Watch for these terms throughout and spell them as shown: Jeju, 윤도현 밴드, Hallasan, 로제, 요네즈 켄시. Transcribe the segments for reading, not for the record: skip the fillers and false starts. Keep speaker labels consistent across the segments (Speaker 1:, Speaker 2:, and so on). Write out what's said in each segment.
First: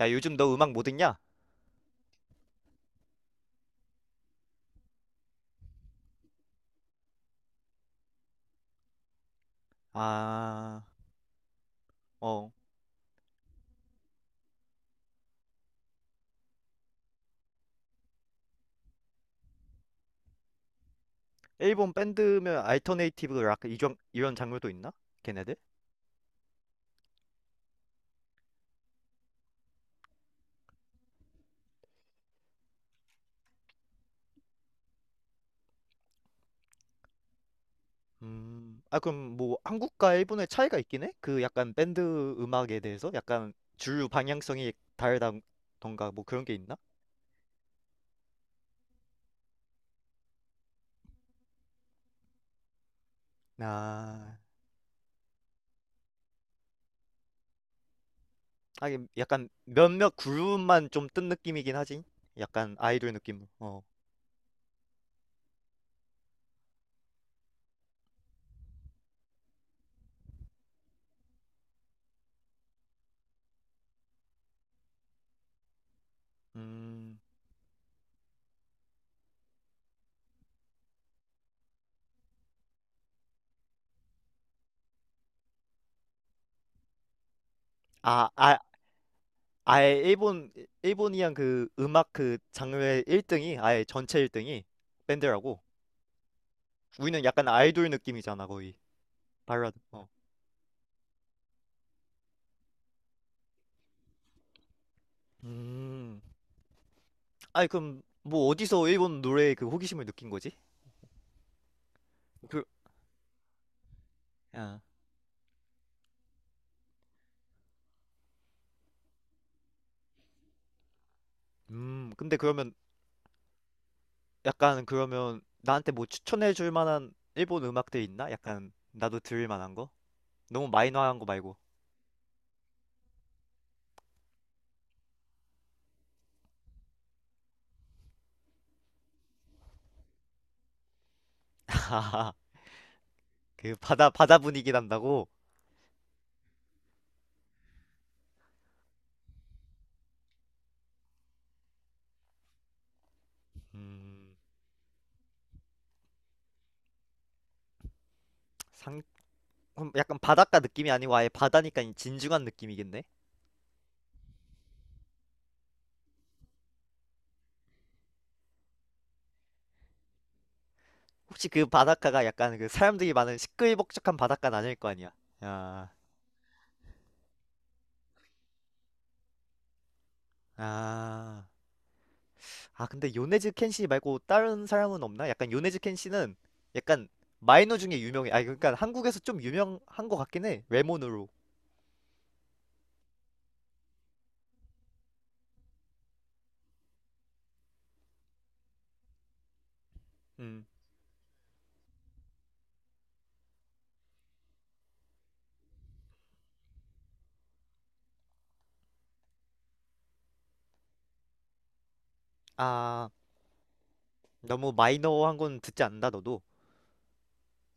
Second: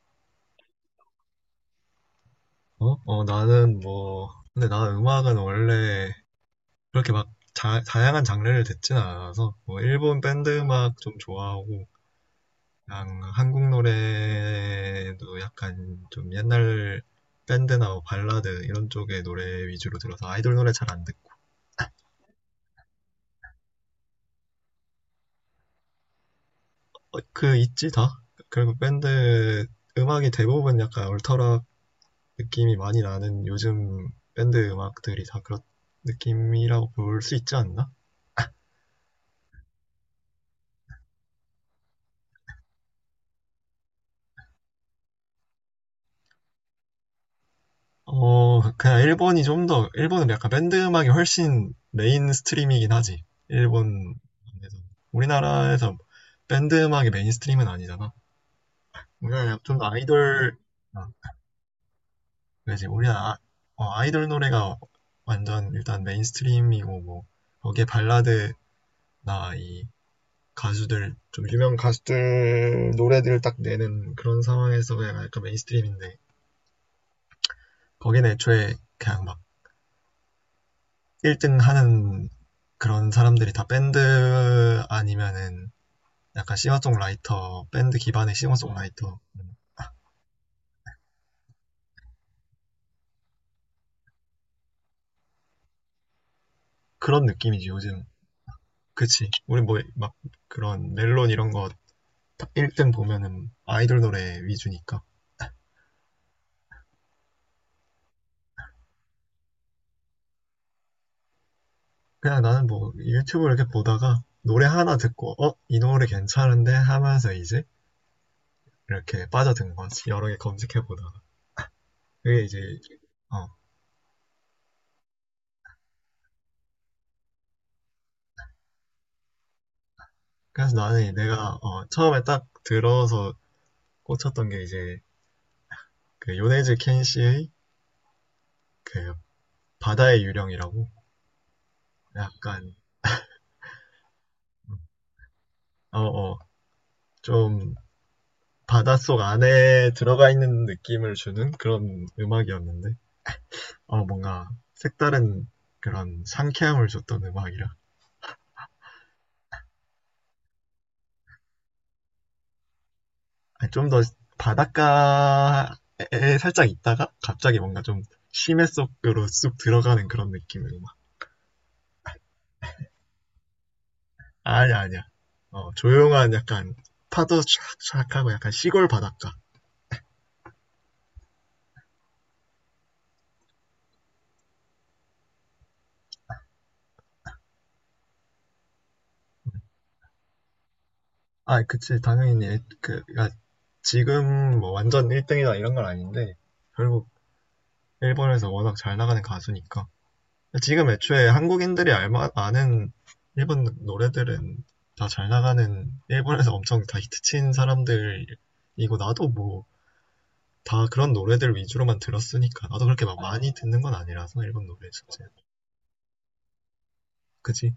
Speaker 1: 야, 요즘 너 음악 뭐 듣냐?
Speaker 2: 어? 어, 나는 뭐, 근데 나는 음악은 원래 그렇게 막 자, 다양한 장르를 듣진 않아서, 뭐, 일본 밴드
Speaker 1: 아,
Speaker 2: 음악 좀 좋아하고,
Speaker 1: 어.
Speaker 2: 그냥 한국 노래도 약간 좀 옛날 밴드나 뭐 발라드 이런 쪽의 노래 위주로 들어서 아이돌 노래 잘 안 듣고.
Speaker 1: 일본 밴드면 알터네이티브 락 이런 장르도 있나? 걔네들?
Speaker 2: 어, 그, 있지, 다? 결국 밴드 음악이 대부분 약간 얼터락 느낌이 많이 나는 요즘 밴드 음악들이 다 그런 느낌이라고 볼 수 있지 않나?
Speaker 1: 음. 아, 그럼 뭐 한국과 일본의 차이가 있긴 해? 그 약간 밴드 음악에 대해서 약간 주류 방향성이 다르다던가 뭐 그런 게 있나?
Speaker 2: 어, 그냥 일본이 좀 더, 일본은 약간 밴드 음악이 훨씬 메인 스트림이긴 하지. 일본
Speaker 1: 아.
Speaker 2: 안에서. 우리나라에서 밴드 음악이 메인 스트림은 아니잖아.
Speaker 1: 하긴 약간
Speaker 2: 우리나라 좀 더
Speaker 1: 몇몇
Speaker 2: 아이돌,
Speaker 1: 그룹만 좀
Speaker 2: 아,
Speaker 1: 뜬 느낌이긴 하지. 약간
Speaker 2: 그지.
Speaker 1: 아이돌
Speaker 2: 우리나라, 아,
Speaker 1: 느낌. 어.
Speaker 2: 어, 아이돌 노래가 완전 일단 메인 스트림이고, 뭐, 거기에 발라드나 이 가수들, 좀 유명 가수들 노래들을 딱 내는 그런 상황에서 그냥 약간 메인 스트림인데,
Speaker 1: 음.
Speaker 2: 거기는 애초에 그냥 막 1등 하는 그런 사람들이 다 밴드 아니면은 약간 싱어송라이터, 밴드
Speaker 1: 아,
Speaker 2: 기반의
Speaker 1: 아,
Speaker 2: 싱어송라이터
Speaker 1: 아예 일본이랑 그 음악 그 장르의 1등이 아예 전체 1등이 밴드라고. 우리는
Speaker 2: 그런
Speaker 1: 약간
Speaker 2: 느낌이지
Speaker 1: 아이돌
Speaker 2: 요즘.
Speaker 1: 느낌이잖아 거의.
Speaker 2: 그치. 우리
Speaker 1: 발라드.
Speaker 2: 뭐
Speaker 1: 어.
Speaker 2: 막 그런 멜론 이런 거 1등 보면은 아이돌 노래 위주니까.
Speaker 1: 음. 아니, 그럼 뭐 어디서 일본 노래에 그 호기심을 느낀 거지?
Speaker 2: 그냥
Speaker 1: 그,
Speaker 2: 나는 뭐 유튜브 이렇게 보다가 노래
Speaker 1: 야.
Speaker 2: 하나 듣고 어? 이 노래 괜찮은데? 하면서 이제 이렇게 빠져든 거지. 여러 개 검색해 보다가.
Speaker 1: 음. 근데
Speaker 2: 그게 이제
Speaker 1: 그러면
Speaker 2: 어.
Speaker 1: 약간, 그러면 나한테 뭐 추천해 줄 만한 일본 음악들 있나? 약간 나도 들을 만한 거? 너무
Speaker 2: 그래서 나는
Speaker 1: 마이너한 거
Speaker 2: 내가
Speaker 1: 말고.
Speaker 2: 어, 처음에 딱 들어서 꽂혔던 게 이제 그 요네즈 켄시의 그 바다의 유령이라고 약간
Speaker 1: 그 바다 바다 분위기 난다고.
Speaker 2: 어어 좀 바닷속 안에 들어가 있는 느낌을 주는 그런 음악이었는데 어
Speaker 1: 음.
Speaker 2: 뭔가 색다른 그런 상쾌함을 줬던 음악이라
Speaker 1: 그럼 약간 바닷가 느낌이 아니고 아예 바다니까 이 진중한 느낌이겠네?
Speaker 2: 좀 더 바닷가에 살짝 있다가 갑자기 뭔가 좀 심해 속으로 쑥 들어가는 그런 느낌의 음악.
Speaker 1: 혹시 그 바닷가가 약간 그 사람들이 많은 시끌벅적한 바닷가는 아닐
Speaker 2: 아니야
Speaker 1: 거
Speaker 2: 아니야.
Speaker 1: 아니야?
Speaker 2: 어
Speaker 1: 야.
Speaker 2: 조용한 약간 파도 촥촥하고 약간 시골 바닷가.
Speaker 1: 아, 아 근데 요네즈 켄시 말고 다른 사람은 없나? 약간 요네즈 켄시는 약간 마이너 중에 유명해. 아, 그러니까 한국에서 좀 유명한 것 같긴 해. 외모으로.
Speaker 2: 아, 그치. 당연히 그, 야, 지금 뭐 완전 1등이다 이런 건 아닌데 결국 일본에서 워낙 잘 나가는 가수니까
Speaker 1: 음.
Speaker 2: 지금 애초에 한국인들이 알마 아는 일본 노래들은 다 잘 나가는 일본에서 엄청 다 히트친 사람들이고 나도 뭐 다 그런 노래들 위주로만 들었으니까 나도 그렇게
Speaker 1: 아,
Speaker 2: 막 많이 듣는 건 아니라서 일본
Speaker 1: 너무
Speaker 2: 노래 자체.
Speaker 1: 마이너한 건 듣지 않는다 너도.
Speaker 2: 그치?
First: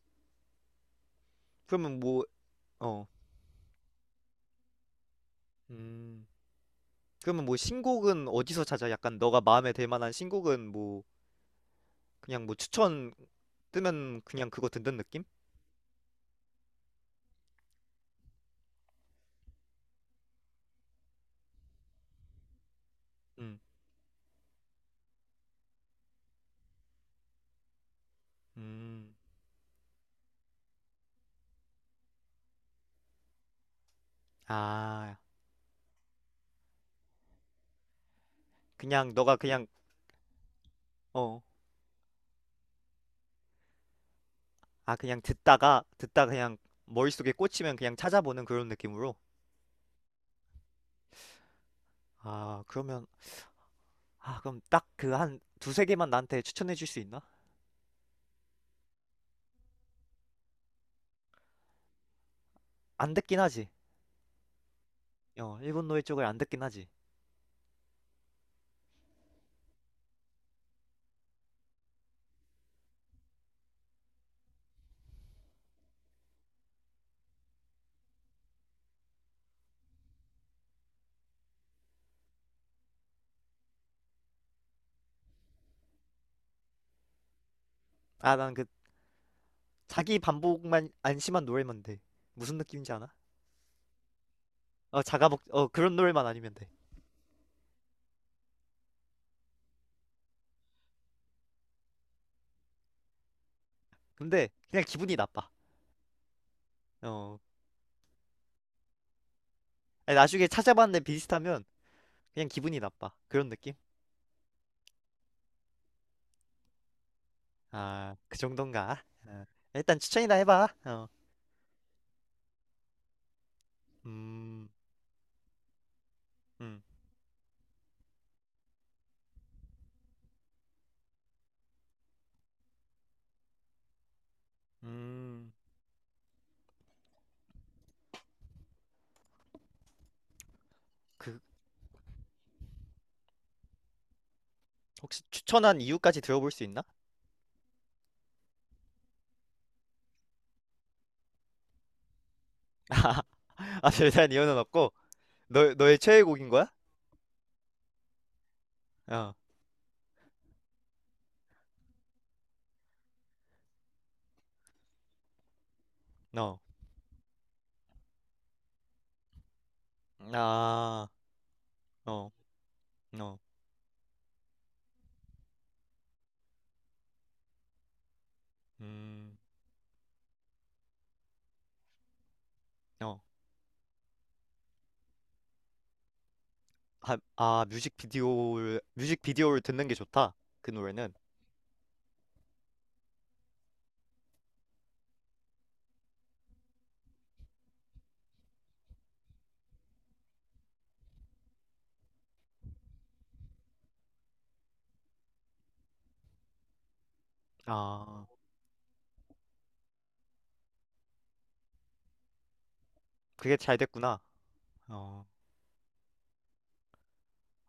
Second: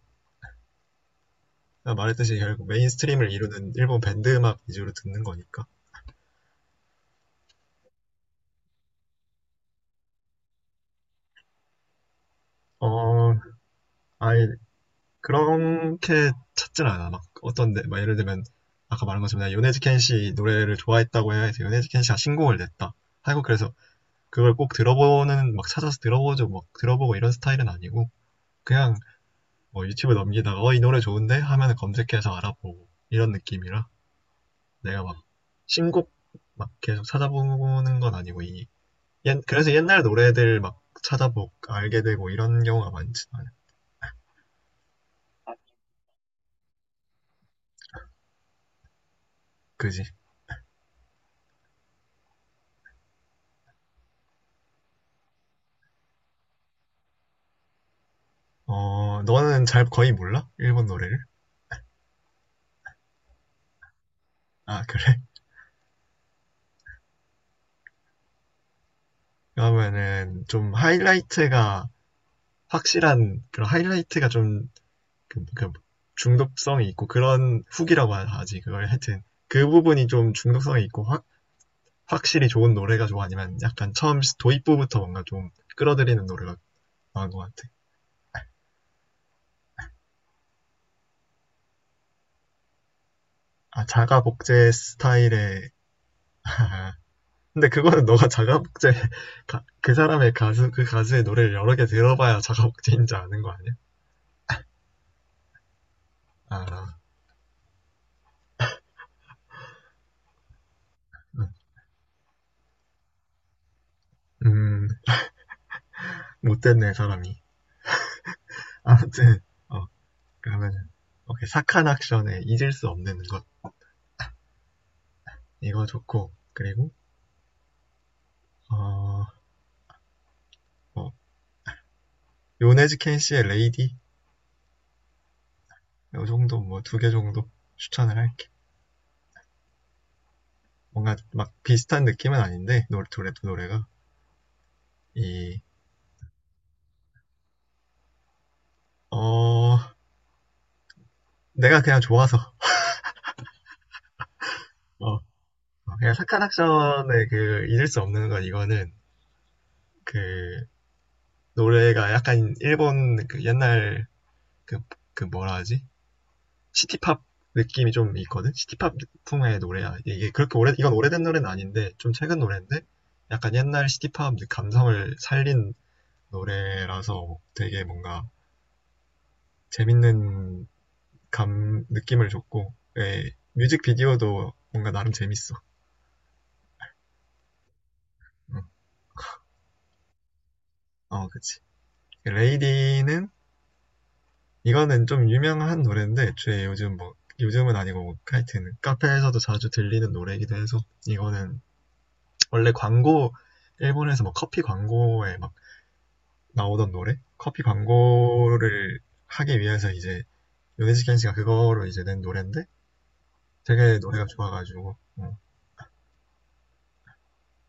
Speaker 2: 내가
Speaker 1: 그러면 뭐,
Speaker 2: 말했듯이 결국
Speaker 1: 어,
Speaker 2: 메인스트림을 이루는 일본 밴드 음악 위주로 듣는 거니까.
Speaker 1: 음, 그러면 뭐 신곡은 어디서 찾아? 약간 너가 마음에 들 만한 신곡은 뭐 그냥 뭐 추천
Speaker 2: 어
Speaker 1: 뜨면
Speaker 2: 아예
Speaker 1: 그냥 그거 듣는 느낌?
Speaker 2: 그렇게 찾진 않아. 막 어떤데 막 예를 들면 아까 말한 것처럼 내가 요네즈켄 씨 노래를 좋아했다고 해서 요네즈켄 씨가 신곡을 냈다. 하고
Speaker 1: 음.
Speaker 2: 그래서 그걸 꼭 들어보는 막 찾아서 들어보죠. 막 들어보고 이런 스타일은 아니고 그냥
Speaker 1: 음.
Speaker 2: 뭐 유튜브 넘기다가 어 이 노래 좋은데 하면 검색해서 알아보고 이런 느낌이라 내가 막
Speaker 1: 아,
Speaker 2: 신곡 막 계속 찾아보는 건 아니고 이
Speaker 1: 그냥 너가 그냥.
Speaker 2: 그래서 옛날 노래들 막
Speaker 1: 어.
Speaker 2: 찾아보고 알게 되고 이런 경우가 많지 않아.
Speaker 1: 아, 그냥 듣다가 듣다 그냥 머릿속에 꽂히면 그냥 찾아보는 그런 느낌으로.
Speaker 2: 그지?
Speaker 1: 아, 그러면, 아, 그럼 딱 그 한 두세 개만 나한테 추천해 줄 수 있나?
Speaker 2: 어 너는 잘 거의 몰라? 일본 노래를?
Speaker 1: 안 듣긴 하지.
Speaker 2: 아, 그래?
Speaker 1: 어, 일본 노래 쪽을 안 듣긴 하지.
Speaker 2: 그러면은 좀 하이라이트가 확실한 그런 하이라이트가 좀 그 중독성이 있고 그런 훅이라고 지 그걸 하여튼 그 부분이 좀 중독성이 있고 확 확실히 좋은 노래가 좋아 아니면 약간 처음 도입부부터 뭔가 좀 끌어들이는 노래가 나은 것 같아.
Speaker 1: 아, 난 그 자기 반복만 안심한 노래만 돼. 무슨 느낌인지 아나?
Speaker 2: 아, 자가 복제
Speaker 1: 어, 자가복 어,
Speaker 2: 스타일의.
Speaker 1: 그런 노래만 아니면 돼.
Speaker 2: 근데 그거는 너가 자가 복제 그 사람의 가수 그 가수의 노래를 여러 개 들어봐야 자가 복제인지 아는 거 아니야?
Speaker 1: 근데 그냥 기분이 나빠.
Speaker 2: 아,
Speaker 1: 어. 아니, 나중에 찾아봤는데
Speaker 2: 응.
Speaker 1: 비슷하면 그냥 기분이 나빠. 그런 느낌?
Speaker 2: 음, 못됐네 사람이.
Speaker 1: 아, 그 정도인가? 아,
Speaker 2: 아무튼 어
Speaker 1: 일단 추천이나 해봐.
Speaker 2: 그러면은
Speaker 1: 어.
Speaker 2: 오케이 사칸 액션의 잊을 수 없는 것
Speaker 1: 음.
Speaker 2: 이거 좋고.
Speaker 1: 음.
Speaker 2: 그리고 어 뭐, 요네즈 켄시의 레이디.
Speaker 1: 음.
Speaker 2: 요 정도 뭐 두 개 정도 추천을 할게. 뭔가
Speaker 1: 그,
Speaker 2: 막 비슷한 느낌은 아닌데 노래 둘의 노래가
Speaker 1: 혹시
Speaker 2: 이
Speaker 1: 추천한 이유까지 들어볼 수 있나?
Speaker 2: 어 내가 그냥 좋아서.
Speaker 1: 아, 대단한 이유는 없고,
Speaker 2: 어 어,
Speaker 1: 너의
Speaker 2: 그냥 사칸
Speaker 1: 최애곡인 거야?
Speaker 2: 액션의 그 잊을 수 없는 것 이거는
Speaker 1: 어.
Speaker 2: 그 노래가 약간 일본 그 옛날 그 그 뭐라 하지,
Speaker 1: 어.
Speaker 2: 시티팝 느낌이 좀 있거든. 시티팝 풍의 노래야. 그렇게 오래 이건
Speaker 1: 아.
Speaker 2: 오래된 노래는 아닌데 좀
Speaker 1: 어.
Speaker 2: 최근 노래인데
Speaker 1: 어.
Speaker 2: 약간 옛날 시티팝 감성을 살린 노래라서 되게 뭔가
Speaker 1: 음.
Speaker 2: 재밌는 감 느낌을 줬고
Speaker 1: 어.
Speaker 2: 예, 뮤직비디오도 뭔가 나름 재밌어.
Speaker 1: 아, 아,
Speaker 2: 응.
Speaker 1: 뮤직비디오를 듣는 게 좋다. 그 노래는.
Speaker 2: 어, 그치. 레이디는 이거는 좀 유명한 노래인데 애초에 요즘 뭐 요즘은 아니고 뭐, 하여튼 카페에서도 자주 들리는 노래이기도 해서 이거는 원래 광고, 일본에서 뭐 커피 광고에 막 나오던 노래? 커피
Speaker 1: 아,
Speaker 2: 광고를 하기 위해서 이제 요네즈켄 씨가 그거로 이제 낸 노래인데
Speaker 1: 그게 잘
Speaker 2: 되게
Speaker 1: 됐구나.
Speaker 2: 노래가 좋아가지고
Speaker 1: 어.
Speaker 2: 어,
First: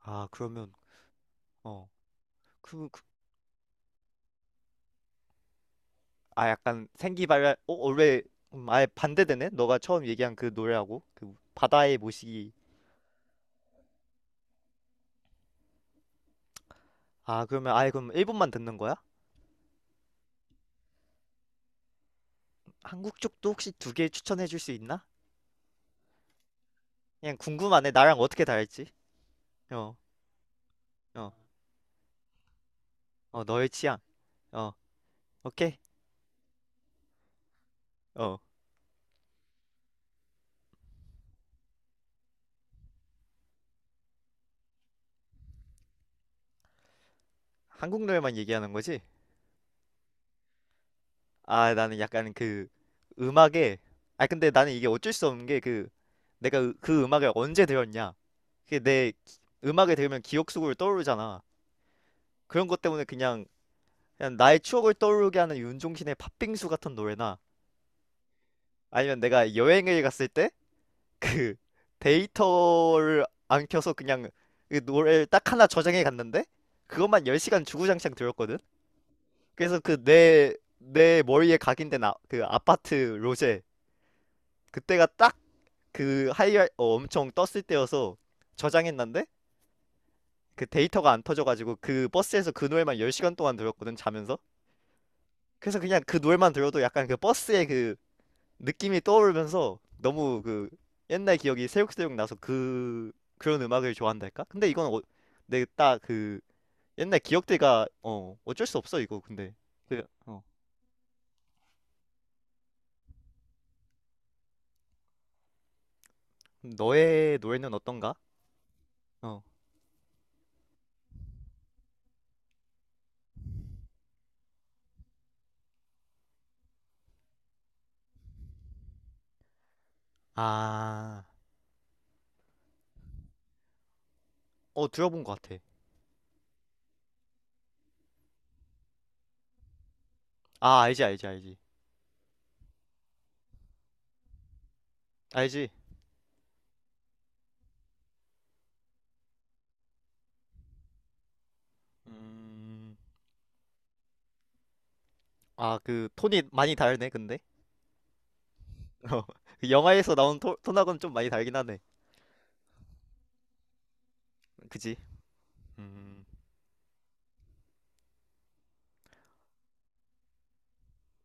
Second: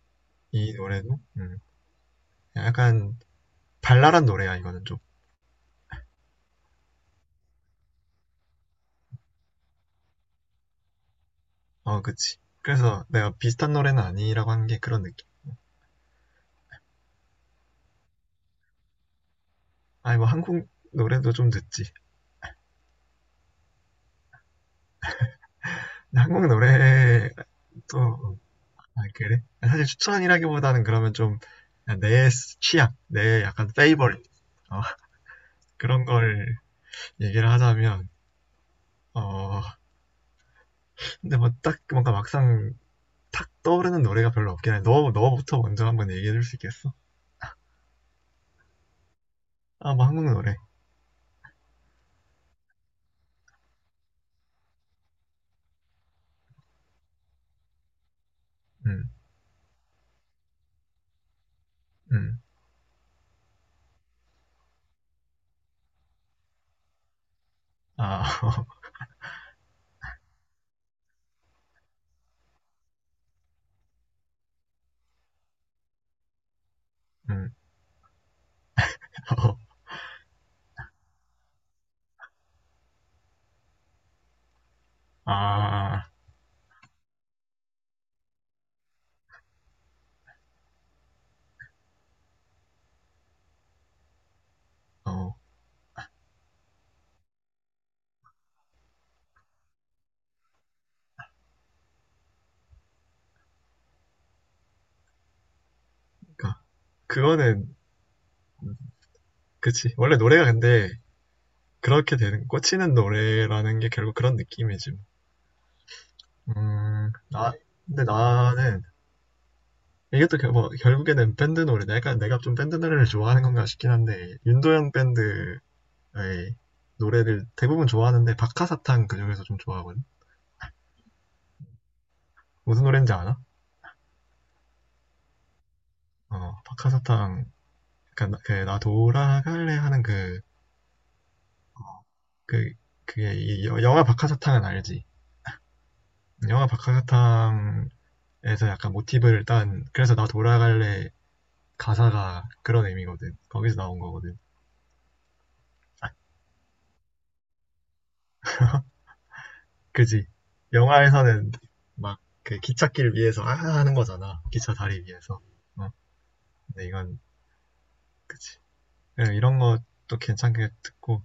Speaker 1: 아, 그러면,
Speaker 2: 이 노래도
Speaker 1: 어. 그
Speaker 2: 약간 발랄한 노래야 이거는 좀.
Speaker 1: 아 약간 생기발랄, 어 원래. 아예 반대되네 너가 처음 얘기한 그 노래하고 그 바다의
Speaker 2: 어 그치.
Speaker 1: 모시기.
Speaker 2: 그래서 내가 비슷한 노래는 아니라고 한 게 그런 느낌.
Speaker 1: 아, 그러면 아예 그럼 일본만 듣는 거야?
Speaker 2: 아니 뭐 한국 노래도 좀 듣지.
Speaker 1: 한국 쪽도 혹시 두 개 추천해 줄 수 있나?
Speaker 2: 근데 한국 노래
Speaker 1: 그냥 궁금하네 나랑
Speaker 2: 또
Speaker 1: 어떻게 다를지.
Speaker 2: 아, 그래? 사실
Speaker 1: 어어어
Speaker 2: 추천이라기보다는 그러면 좀 내 취향, 내 약간
Speaker 1: 너의 취향.
Speaker 2: 페이버릿
Speaker 1: 어.
Speaker 2: 어,
Speaker 1: 오케이.
Speaker 2: 그런 걸 얘기를 하자면
Speaker 1: 어.
Speaker 2: 어 근데 뭐 딱 뭔가 막상 탁 떠오르는 노래가 별로 없긴 해. 너 너부터 먼저 한번 얘기해 줄 수 있겠어?
Speaker 1: 한국 노래만 얘기하는 거지?
Speaker 2: 아 뭐 한국 노래.
Speaker 1: 아, 나는 약간 그 음악에, 아 근데 나는 이게 어쩔 수 없는 게, 그 내가 그 음악을 언제 들었냐, 그게
Speaker 2: 음.
Speaker 1: 내 음악을 들으면 기억 속으로 떠오르잖아.
Speaker 2: 음.
Speaker 1: 그런 것 때문에 그냥 나의 추억을 떠오르게 하는 윤종신의 팥빙수 같은 노래나,
Speaker 2: 아. 어,
Speaker 1: 아니면 내가 여행을 갔을 때 그 데이터를 안 켜서 그냥 그 노래를 딱 하나 저장해 갔는데 그것만
Speaker 2: 음.
Speaker 1: 10시간 주구장창 들었거든.
Speaker 2: 어.
Speaker 1: 그래서 그 내 머리에 각인된, 아, 그 아파트 로제. 그때가 딱
Speaker 2: 아.
Speaker 1: 그 하이, 어, 엄청 떴을 때여서 저장했는데 그 데이터가 안 터져가지고 그 버스에서 그 노래만 10시간 동안 들었거든 자면서.
Speaker 2: 어.
Speaker 1: 그래서 그냥 그 노래만 들어도 약간 그 버스의 그 느낌이 떠오르면서 너무 그 옛날 기억이 새록새록 나서 그런 음악을 좋아한달까? 근데 이건 어, 내딱그
Speaker 2: 그러니까
Speaker 1: 옛날
Speaker 2: 그거는
Speaker 1: 기억들과 어 어쩔 수 없어 이거 근데.
Speaker 2: 그치.
Speaker 1: 그,
Speaker 2: 원래
Speaker 1: 어,
Speaker 2: 노래가 근데 그렇게 되는 꽂히는 노래라는 게 결국 그런 느낌이지. 뭐. 음.
Speaker 1: 너의
Speaker 2: 나
Speaker 1: 노래는
Speaker 2: 근데
Speaker 1: 어떤가?
Speaker 2: 나는
Speaker 1: 어.
Speaker 2: 이게 또 결, 뭐, 결국에는 밴드 노래. 내가 좀 밴드 노래를 좋아하는 건가 싶긴 한데 윤도현 밴드 에이, 노래를 대부분 좋아하는데 박하사탕 그중에서 좀 좋아하거든.
Speaker 1: 아.
Speaker 2: 무슨 노래인지 아나?
Speaker 1: 어, 들어본 것 같아.
Speaker 2: 어, 박하사탕. 그러니까 나, 그, 나 돌아갈래 하는 그,
Speaker 1: 아, 알지, 알지, 알지,
Speaker 2: 그, 그게 이 영화 박하사탕은 알지?
Speaker 1: 알지.
Speaker 2: 영화 박하사탕에서 약간 모티브를 딴, 그래서 나 돌아갈래 가사가 그런
Speaker 1: 음.
Speaker 2: 의미거든. 거기서 나온 거거든.
Speaker 1: 아, 그
Speaker 2: 아,
Speaker 1: 톤이 많이 다르네 근데. 어. 그 영화에서
Speaker 2: 그지?
Speaker 1: 나온 톤하고는 좀 많이
Speaker 2: 영화에서는
Speaker 1: 다르긴 하네.
Speaker 2: 막 그 기찻길 위에서 아 하는 거잖아. 기차
Speaker 1: 그지?
Speaker 2: 다리 위에서. 어,
Speaker 1: 음.
Speaker 2: 근데 이건 그치. 예, 이런 것도 괜찮게 듣고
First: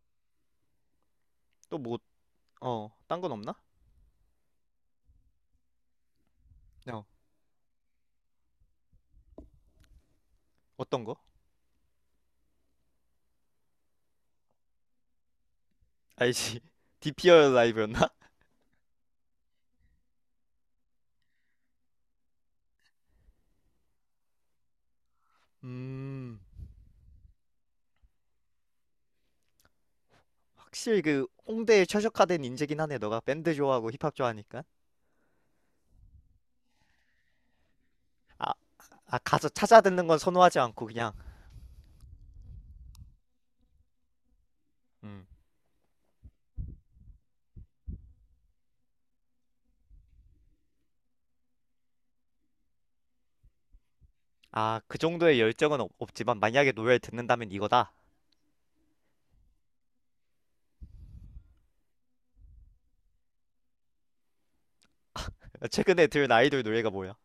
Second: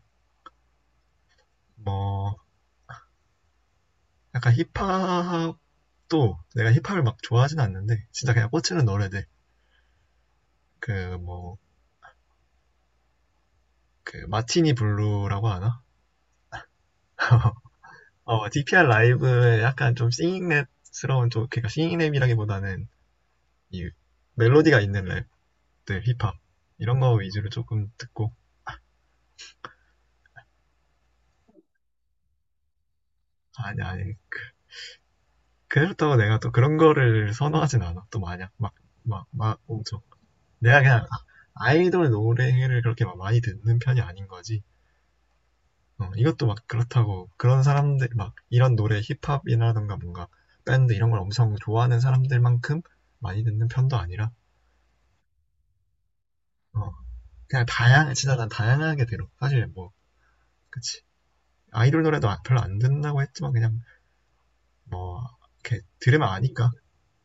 Speaker 1: 또 뭐,
Speaker 2: 뭐
Speaker 1: 어 딴 건 없나?
Speaker 2: 약간 힙합도 내가 힙합을
Speaker 1: 어,
Speaker 2: 막 좋아하진 않는데 진짜 그냥 꽂히는 노래들,
Speaker 1: 어떤 거?
Speaker 2: 그 뭐 그 마티니 블루라고 하나?
Speaker 1: 알지? 디피 r 라이브였나?
Speaker 2: 어, DPR 라이브의 약간 좀 싱잉랩스러운 좀 그러니까 싱잉랩이라기보다는 이 멜로디가 있는 랩들 힙합
Speaker 1: 음,
Speaker 2: 이런 거 위주로 조금 듣고.
Speaker 1: 확실히 그 홍대에 최적화된 인재긴 하네. 너가 밴드
Speaker 2: 아니
Speaker 1: 좋아하고
Speaker 2: 아니
Speaker 1: 힙합
Speaker 2: 그-
Speaker 1: 좋아하니까.
Speaker 2: 그렇다고 내가 또 그런 거를 선호하진 않아 또 마냥
Speaker 1: 아, 아 가서
Speaker 2: 막막막
Speaker 1: 찾아
Speaker 2: 엄청.
Speaker 1: 듣는 건 선호하지
Speaker 2: 내가
Speaker 1: 않고
Speaker 2: 그냥
Speaker 1: 그냥.
Speaker 2: 아이돌 노래를 그렇게 막 많이 듣는 편이 아닌 거지.
Speaker 1: 음.
Speaker 2: 어, 이것도 막 그렇다고 그런 사람들 막 이런 노래 힙합이라든가 뭔가 밴드 이런 걸 엄청 좋아하는 사람들만큼 많이 듣는 편도 아니라
Speaker 1: 아, 그 정도의 열정은 없지만 만약에
Speaker 2: 어,
Speaker 1: 노래를 듣는다면
Speaker 2: 그냥
Speaker 1: 이거다.
Speaker 2: 다양 진짜 난 다양하게 들어 사실 뭐, 그치, 아이돌 노래도 별로 안 듣는다고 했지만 그냥 뭐 이렇게
Speaker 1: 최근에
Speaker 2: 들으면
Speaker 1: 들은 아이돌
Speaker 2: 아니까.
Speaker 1: 노래가 뭐야?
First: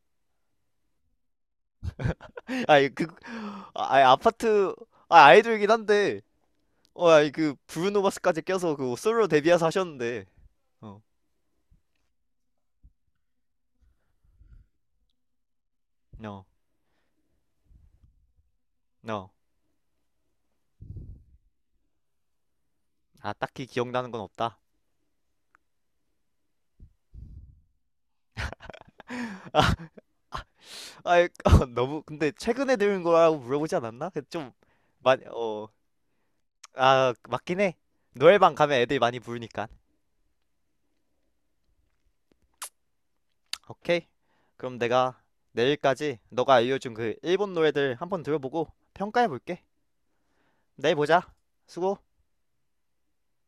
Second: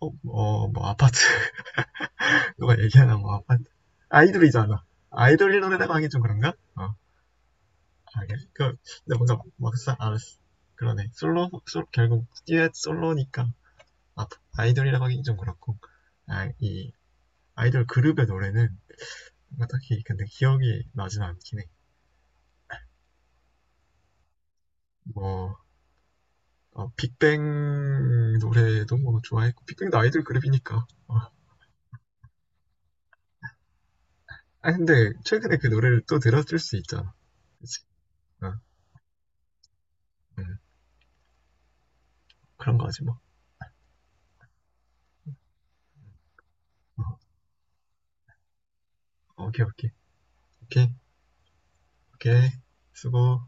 Speaker 2: 어뭐 뭐 아파트 누가
Speaker 1: 아이 그,
Speaker 2: 얘기하나 뭐 아파트
Speaker 1: 아, 아이, 아파트.
Speaker 2: 아이돌이잖아.
Speaker 1: 아,
Speaker 2: 아이돌
Speaker 1: 아이돌이긴
Speaker 2: 노래라고 하기
Speaker 1: 한데.
Speaker 2: 좀 그런가 어.
Speaker 1: 어, 아이 그 브루노 마스까지
Speaker 2: 알겠어
Speaker 1: 껴서
Speaker 2: 그
Speaker 1: 그
Speaker 2: 근데
Speaker 1: 솔로
Speaker 2: 뭔가
Speaker 1: 데뷔해서
Speaker 2: 막상
Speaker 1: 하셨는데.
Speaker 2: 알았어
Speaker 1: 어.
Speaker 2: 그러네 솔로 솔 결국 듀엣 솔로니까 아, 이돌이라고 하긴 좀 그렇고
Speaker 1: No.
Speaker 2: 아, 이 아이돌 그룹의 노래는
Speaker 1: No.
Speaker 2: 딱히 근데 기억이 나진 않긴 해.
Speaker 1: 아, 딱히 기억나는 건 없다.
Speaker 2: 뭐 어, 빅뱅 노래도 뭐 좋아했고 빅뱅도 아이돌 그룹이니까. 어.
Speaker 1: 아, 너무, 근데 최근에 들은 거라고 물어보지 않았나? 그 좀
Speaker 2: 아 근데
Speaker 1: 많이,
Speaker 2: 최근에 그
Speaker 1: 어,
Speaker 2: 노래를 또 들었을 수
Speaker 1: 아,
Speaker 2: 있잖아.
Speaker 1: 맞긴 해.
Speaker 2: 그치? 어,
Speaker 1: 노래방 가면 애들이 많이 부르니까.
Speaker 2: 음, 그런 거지 뭐.
Speaker 1: 오케이. 그럼 내가 내일까지 너가 알려준
Speaker 2: 어,
Speaker 1: 그 일본 노래들 한번 들어보고 평가해 볼게.
Speaker 2: 오케이 오케이 오케이.
Speaker 1: 내일 보자. 수고.
Speaker 2: 오케이 수고.